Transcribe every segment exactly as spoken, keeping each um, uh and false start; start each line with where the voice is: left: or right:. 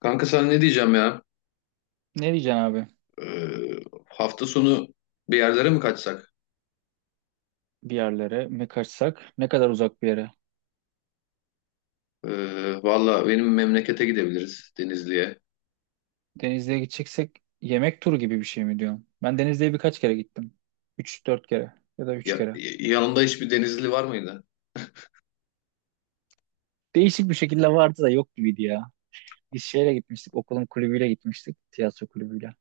left: Kanka sana ne diyeceğim ya?
right: Ne diyeceksin abi?
left: Ee, hafta sonu bir yerlere mi kaçsak?
right: Bir yerlere mi kaçsak? Ne kadar uzak bir yere?
left: Ee, valla benim memlekete gidebiliriz Denizli'ye.
right: Denizli'ye gideceksek yemek turu gibi bir şey mi diyorsun? Ben Denizli'ye birkaç kere gittim. Üç dört kere ya da üç
left: Ya,
right: kere.
left: yanında hiçbir Denizli var mıydı?
right: Değişik bir şekilde vardı da yok gibiydi ya. Biz şeyle gitmiştik, okulun kulübüyle gitmiştik, tiyatro kulübüyle.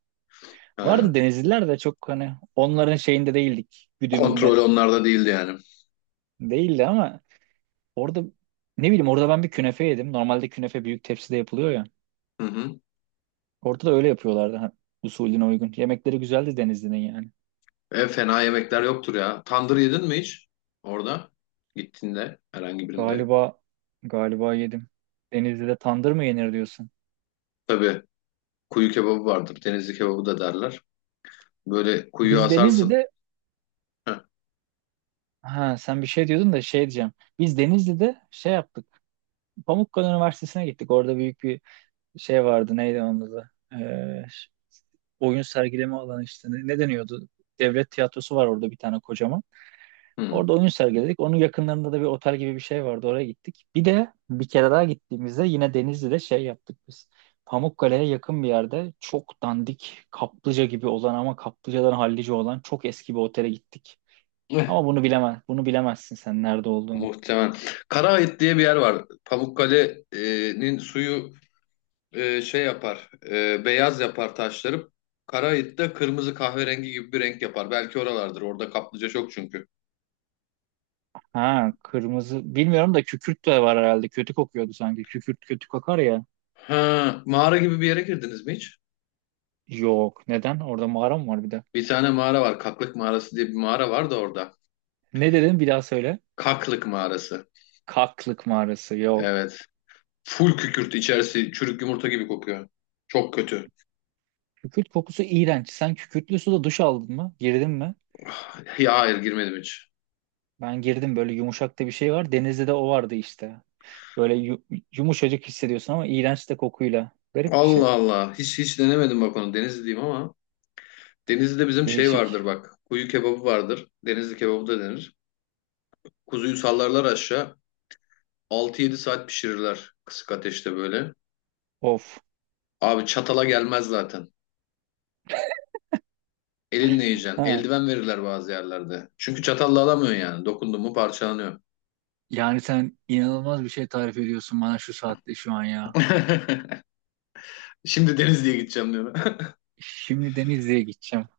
left: Ha,
right: Vardı Denizliler de çok hani onların şeyinde değildik, güdümünde.
left: kontrol onlarda değildi yani.
right: Değildi ama orada ne bileyim orada ben bir künefe yedim. Normalde künefe büyük tepside yapılıyor ya.
left: Hı hı.
right: Orada da öyle yapıyorlardı ha, usulüne uygun. Yemekleri güzeldi Denizli'nin yani.
left: E, fena yemekler yoktur ya. Tandır yedin mi hiç? Orada gittiğinde herhangi birinde.
right: Galiba galiba yedim. Denizli'de tandır mı yenir diyorsun?
left: Tabii kuyu kebabı vardır. Denizli kebabı da derler. Böyle kuyu
right: Biz
left: asarsın.
right: Denizli'de
left: Heh,
right: ha sen bir şey diyordun da şey diyeceğim. Biz Denizli'de şey yaptık. Pamukkale Üniversitesi'ne gittik. Orada büyük bir şey vardı. Neydi onun adı? Ee, oyun sergileme alanı işte. Ne, ne deniyordu? Devlet tiyatrosu var orada bir tane kocaman.
left: hı.
right: Orada oyun sergiledik. Onun yakınlarında da bir otel gibi bir şey vardı. Oraya gittik. Bir de bir kere daha gittiğimizde yine Denizli'de şey yaptık biz. Pamukkale'ye yakın bir yerde çok dandik kaplıca gibi olan ama kaplıcadan hallice olan çok eski bir otele gittik. Ama bunu bilemez, bunu bilemezsin sen nerede olduğunu.
left: Muhtemelen. Karaait diye bir yer var. Pamukkale'nin suyu e, şey yapar, e, beyaz yapar taşları. Karaait de kırmızı kahverengi gibi bir renk yapar. Belki oralardır. Orada kaplıca çok çünkü.
right: Ha kırmızı bilmiyorum da kükürt de var herhalde. Kötü kokuyordu sanki. Kükürt kötü kokar ya.
left: Ha, mağara gibi bir yere girdiniz mi hiç?
right: Yok. Neden? Orada mağara mı var bir de?
left: Bir tane mağara var. Kaklık mağarası diye bir mağara var da orada.
right: Ne dedin? Bir daha söyle.
left: Kaklık mağarası.
right: Kaklık mağarası. Yok.
left: Evet. Full kükürt içerisi çürük yumurta gibi kokuyor. Çok kötü.
right: Kükürt kokusu iğrenç. Sen kükürtlü suda duş aldın mı? Girdin mi?
left: Ya hayır girmedim hiç.
right: Ben girdim böyle yumuşak da bir şey var. Denizde de o vardı işte. Böyle yu- yumuşacık hissediyorsun ama iğrenç de kokuyla. Garip bir şey.
left: Allah Allah. Hiç hiç denemedim bak onu. Denizliyim ama. Denizli'de bizim şey
right: Değişik.
left: vardır bak. Kuyu kebabı vardır. Denizli kebabı da denir. Kuzuyu sallarlar aşağı. Altı yedi saat pişirirler kısık ateşte böyle.
right: Of.
left: Abi çatala gelmez zaten. Elinle yiyeceksin.
right: Ha.
left: Eldiven verirler bazı yerlerde. Çünkü çatalla alamıyorsun yani. Dokundun mu parçalanıyor.
right: Yani sen inanılmaz bir şey tarif ediyorsun bana şu saatte şu an ya.
left: Şimdi Denizli'ye gideceğim diyor.
right: Şimdi Denizli'ye gideceğim.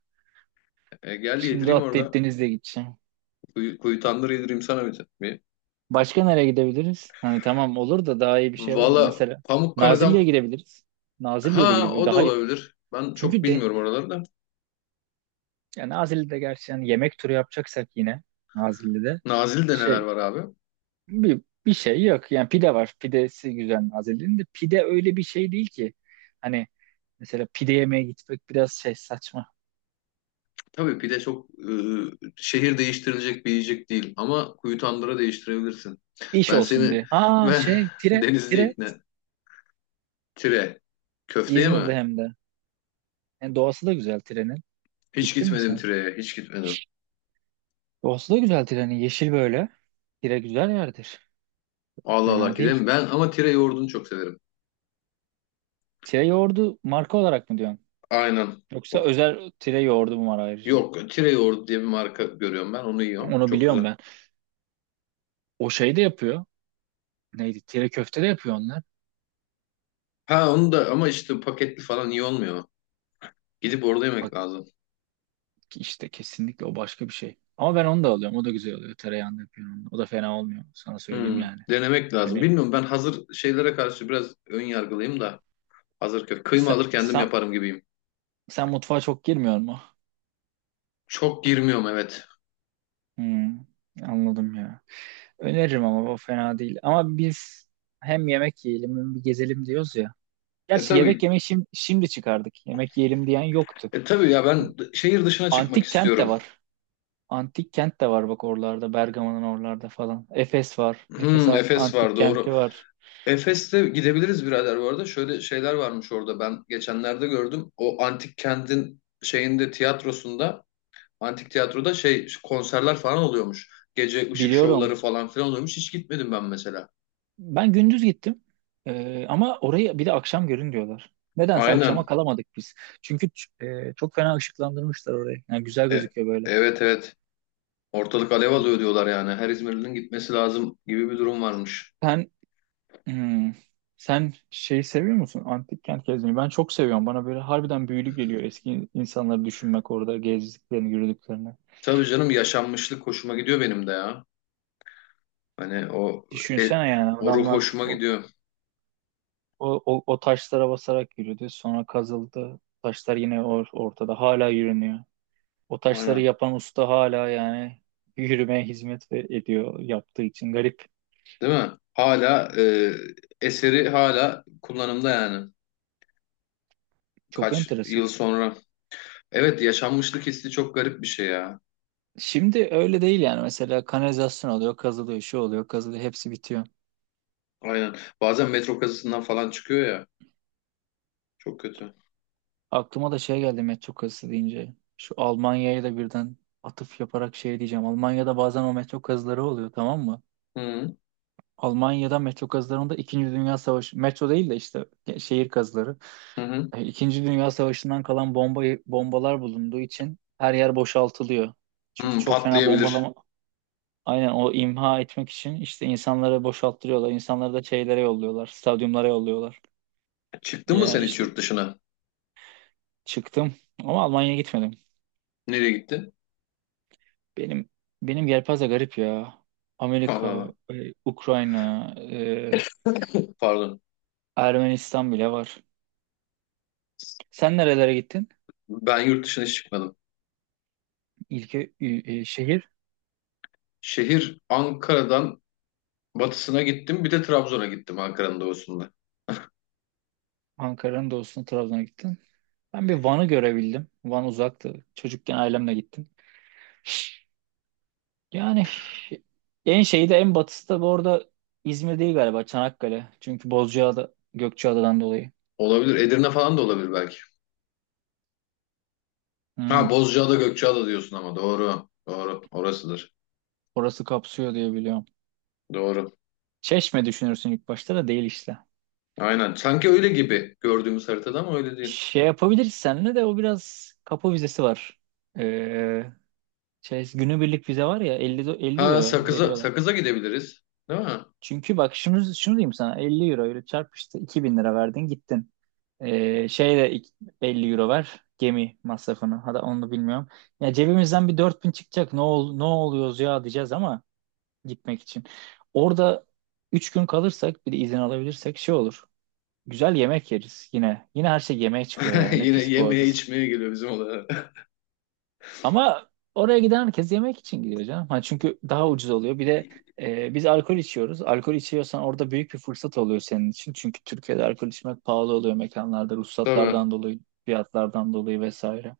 left: E, gel
right: Şimdi
left: yedireyim
right: atlayıp
left: orada.
right: Denizli'ye gideceğim.
left: Kuyu, kuyu tandır yedireyim sana bir. bir.
right: Başka nereye gidebiliriz? Hani tamam olur da daha iyi bir şey var mı?
left: Valla
right: Mesela
left: Pamukkale'den
right: Nazilli'ye gidebiliriz. Nazilli'ye de
left: ha
right: gidebiliriz.
left: o da
right: Daha iyi.
left: olabilir. Ben çok
right: Çünkü de,
left: bilmiyorum oraları da.
right: Yani Nazilli'de gerçi yani yemek turu yapacaksak yine Nazilli'de
left: Nazilli'de neler
right: şey
left: var abi?
right: bir, bir şey yok. Yani pide var. Pidesi güzel Nazilli'nin de pide öyle bir şey değil ki. Hani mesela pide yemeye gitmek biraz şey saçma.
left: Tabii pide çok e, şehir değiştirilecek bir yiyecek değil ama kuyu tandıra değiştirebilirsin.
right: İş
left: Ben
right: olsun
left: seni
right: diye. Ha
left: ve
right: şey Tire
left: Denizli
right: Tire
left: ikna. Tire. Köfteye
right: İzmir'de
left: mi?
right: hem de. Yani doğası da güzel Tire'nin.
left: Hiç
right: Gittin mi
left: gitmedim
right: sen?
left: Tire'ye. Hiç gitmedim.
right: Doğası da güzel Tire'nin. Yeşil böyle. Tire güzel yerdir.
left: Allah Allah
right: Fena değil.
left: gidelim. Ben ama Tire yoğurdunu çok severim.
right: Tire yoğurdu marka olarak mı diyorsun?
left: Aynen.
right: Yoksa
left: O,
right: özel Tire yoğurdu mu var ayrıca?
left: yok Tire yoğurdu diye bir marka görüyorum ben. Onu yiyorum.
right: Onu
left: Çok
right: biliyorum
left: güzel.
right: ben. O şey de yapıyor. Neydi? Tire köfte de yapıyor onlar.
left: Ha onu da ama işte paketli falan iyi olmuyor. Gidip orada yemek
right: Bak
left: lazım.
right: işte kesinlikle o başka bir şey. Ama ben onu da alıyorum. O da güzel oluyor. Tereyağında yapıyorum onu. O da fena olmuyor. Sana söyleyeyim
left: Hmm,
right: yani.
left: denemek lazım.
right: Öne
left: Bilmiyorum ben hazır şeylere karşı biraz ön yargılıyım da. Hazır kö- kıyma
right: sen,
left: alır kendim
right: sen,
left: yaparım gibiyim.
right: sen mutfağa çok girmiyor mu?
left: Çok girmiyorum evet.
right: Hmm, anladım ya. Öneririm ama o fena değil. Ama biz hem yemek yiyelim hem bir gezelim diyoruz ya.
left: E
right: Gerçi yemek
left: tabii.
right: yemeyi şimdi, şimdi çıkardık. Yemek yiyelim diyen yoktu.
left: E tabii ya ben d- şehir dışına çıkmak
right: Antik kent de
left: istiyorum.
right: var. Antik kent de var bak oralarda. Bergama'nın oralarda falan. Efes var. Efes
left: Hmm, Efes
right: antik
left: var doğru.
right: kenti var.
left: Efes'te gidebiliriz birader bu arada. Şöyle şeyler varmış orada ben geçenlerde gördüm. O antik kentin şeyinde tiyatrosunda antik tiyatroda şey konserler falan oluyormuş. Gece ışık şovları
right: Biliyorum.
left: falan filan oluyormuş. Hiç gitmedim ben mesela.
right: Ben gündüz gittim. Ee, ama orayı bir de akşam görün diyorlar. Nedense akşama
left: Aynen.
right: kalamadık biz. Çünkü ç- e, çok fena ışıklandırmışlar orayı. Yani güzel
left: E,
right: gözüküyor böyle.
left: evet evet. Ortalık alev alıyor diyorlar yani. Her İzmirli'nin gitmesi lazım gibi bir durum varmış.
right: Sen hmm, sen şeyi seviyor musun? Antik kent gezmeyi. Ben çok seviyorum. Bana böyle harbiden büyülü geliyor eski insanları düşünmek orada gezdiklerini, yürüdüklerini.
left: Tabii canım yaşanmışlık hoşuma gidiyor benim de ya. Hani o e,
right: Düşünsene yani
left: o ruh
right: adamlar
left: hoşuma
right: o,
left: gidiyor.
right: o, o, o taşlara basarak yürüdü. Sonra kazıldı. Taşlar yine or- ortada. Hala yürünüyor. O taşları
left: Aynen.
right: yapan usta hala yani yürümeye hizmet ve- ediyor yaptığı için garip.
left: Değil mi? Hala e, eseri hala kullanımda yani.
right: Çok
left: Kaç
right: enteresan.
left: yıl sonra. Evet yaşanmışlık hissi çok garip bir şey ya.
right: Şimdi öyle değil yani mesela kanalizasyon oluyor, kazılıyor, şu oluyor, kazılıyor, hepsi bitiyor.
left: Aynen. Bazen metro kazısından falan çıkıyor ya. Çok kötü.
right: Aklıma da şey geldi metro kazısı deyince. Şu Almanya'ya da birden atıf yaparak şey diyeceğim. Almanya'da bazen o metro kazıları oluyor tamam mı?
left: Hı hı.
right: Almanya'da metro kazılarında İkinci Dünya Savaşı, metro değil de işte şehir kazıları.
left: Hı.
right: E, İkinci Dünya Savaşı'ndan kalan bomba bombalar bulunduğu için her yer boşaltılıyor. Çünkü
left: Hı,
right: çok fena
left: patlayabilir.
right: bombalama aynen o imha etmek için işte insanları boşalttırıyorlar. İnsanları da şeylere yolluyorlar, stadyumlara yolluyorlar.
left: Çıktın mı
right: Ya
left: sen hiç
right: işte
left: yurt dışına?
right: çıktım ama Almanya'ya gitmedim.
left: Nereye gittin?
right: Benim benim yelpaze garip ya.
left: Allah
right: Amerika,
left: Allah.
right: e, Ukrayna, e,
left: Pardon.
right: Ermenistan bile var. Sen nerelere gittin?
left: Ben yurt dışına hiç çıkmadım.
right: İlke e, şehir.
left: Şehir Ankara'dan batısına gittim. Bir de Trabzon'a gittim Ankara'nın doğusunda.
right: Ankara'nın doğusuna Trabzon'a gittim. Ben bir Van'ı görebildim. Van uzaktı. Çocukken ailemle gittim. Yani en şeyi de en batısı da bu arada İzmir değil galiba Çanakkale. Çünkü Bozcaada, Gökçeada'dan dolayı.
left: Olabilir. Edirne falan da olabilir belki. Ha
right: Hmm,
left: Bozcaada Gökçeada diyorsun ama doğru. Doğru. Orasıdır.
right: orası kapsıyor diye biliyorum.
left: Doğru.
right: Çeşme düşünürsün ilk başta da değil işte.
left: Aynen. Sanki öyle gibi gördüğümüz haritada ama öyle değil.
right: Şey yapabiliriz seninle de o biraz kapı vizesi var. Ee, şey, Günübirlik vize var ya elli, do- 50
left: Ha
right: euro
left: Sakız'a
right: veriyorlar.
left: Sakız'a gidebiliriz. Değil mi?
right: Çünkü bak şunu, şunu diyeyim sana elli euro ile çarp işte iki bin lira verdin gittin. Ee, şeyde ik- elli euro ver gemi masrafını. Hadi onu bilmiyorum. Ya cebimizden bir dört bin çıkacak. Ne ol, ne oluyoruz ya diyeceğiz ama gitmek için. Orada üç gün kalırsak bir de izin alabilirsek şey olur. Güzel yemek yeriz yine. Yine her şey yemeğe çıkıyor ya. Ne
left: Yine
right: pis
left: yemeye
right: boğazız.
left: içmeye geliyor bizim olaya.
right: Ama oraya giden herkes yemek için gidiyor canım. Ha, çünkü daha ucuz oluyor. Bir de e, biz alkol içiyoruz. Alkol içiyorsan orada büyük bir fırsat oluyor senin için. Çünkü Türkiye'de alkol içmek pahalı oluyor mekanlarda.
left: Tabii.
right: Ruhsatlardan dolayı, fiyatlardan dolayı vesaire.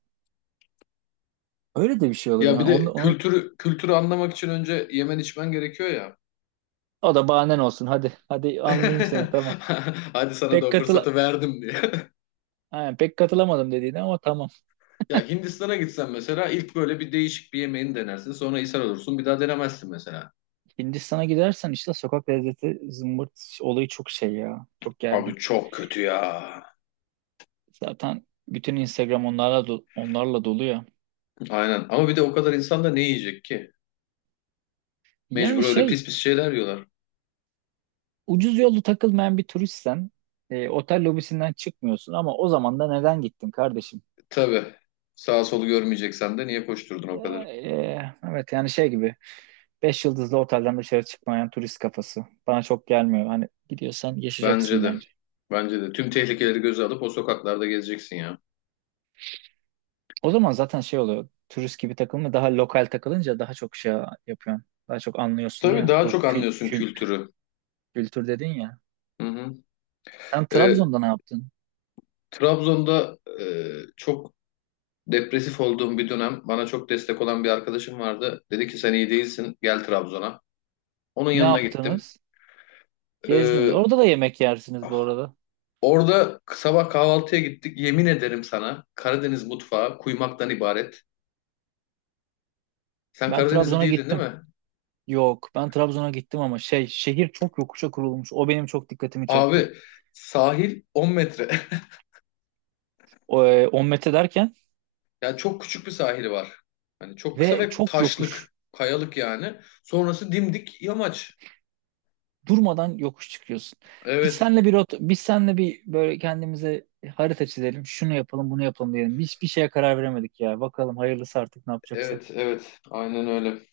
right: Öyle de bir şey oluyor.
left: Ya bir
right: Yani onu,
left: de
right: onu-
left: kültürü kültürü anlamak için önce yemen içmen gerekiyor ya.
right: o da bahanen olsun. Hadi hadi anlayayım seni tamam.
left: Hadi sana da
right: Pek
left: o
right: katıl
left: fırsatı verdim diye.
right: Aynen, pek katılamadım dediğine ama tamam.
left: Ya Hindistan'a gitsen mesela ilk böyle bir değişik bir yemeğini denersin. Sonra ishal olursun. Bir daha denemezsin mesela.
right: Hindistan'a gidersen işte sokak lezzeti zımbırt olayı çok şey ya. Çok
left: Abi
right: gergin.
left: çok kötü ya.
right: Zaten bütün Instagram onlarla do- onlarla dolu ya.
left: Aynen. Ama bir de o kadar insan da ne yiyecek ki? Mecbur
right: Yani
left: öyle
right: şey
left: pis pis şeyler yiyorlar.
right: ucuz yollu takılmayan bir turistsen e, otel lobisinden çıkmıyorsun ama o zaman da neden gittin kardeşim?
left: Tabii. Sağ solu görmeyeceksen de niye koşturdun
right: E,
left: o kadar?
right: e, evet yani şey gibi beş yıldızlı otelden dışarı çıkmayan turist kafası. Bana çok gelmiyor. Hani gidiyorsan
left: Bence
right: yaşayacaksın
left: de.
right: bence.
left: Bence de. Tüm tehlikeleri göze alıp o sokaklarda gezeceksin ya.
right: O zaman zaten şey oluyor. Turist gibi takılma daha lokal takılınca daha çok şey yapıyorsun. Daha çok anlıyorsun
left: Tabii
right: ya.
left: daha
right: O
left: çok
right: kül,
left: anlıyorsun
right: kül,
left: kültürü.
right: kültür dedin ya.
left: Hı hı.
right: Sen
left: Ee,
right: Trabzon'da ne yaptın?
left: Trabzon'da e, çok depresif olduğum bir dönem bana çok destek olan bir arkadaşım vardı. Dedi ki sen iyi değilsin gel Trabzon'a. Onun
right: Ne
left: yanına gittim.
right: yaptınız? Gezdiniz.
left: E,
right: Orada da yemek yersiniz bu arada.
left: Orada sabah kahvaltıya gittik. Yemin ederim sana Karadeniz mutfağı kuymaktan ibaret. Sen
right: Ben
left: Karadenizli
right: Trabzon'a
left: değildin değil
right: gittim.
left: mi?
right: Yok. Ben Trabzon'a gittim ama şey şehir çok yokuşa kurulmuş. O benim çok dikkatimi
left: Abi
right: çekti.
left: sahil on metre.
right: O, e, on metre derken
left: Yani çok küçük bir sahili var. Hani çok kısa
right: ve
left: ve
right: çok yokuş.
left: taşlık, kayalık yani. Sonrası dimdik yamaç.
right: Durmadan yokuş çıkıyorsun. Biz
left: Evet,
right: senle bir rota- biz senle bir böyle kendimize harita çizelim. Şunu yapalım, bunu yapalım diyelim. Hiçbir şeye karar veremedik ya. Bakalım hayırlısı artık ne
left: evet,
right: yapacaksak.
left: evet. Aynen öyle.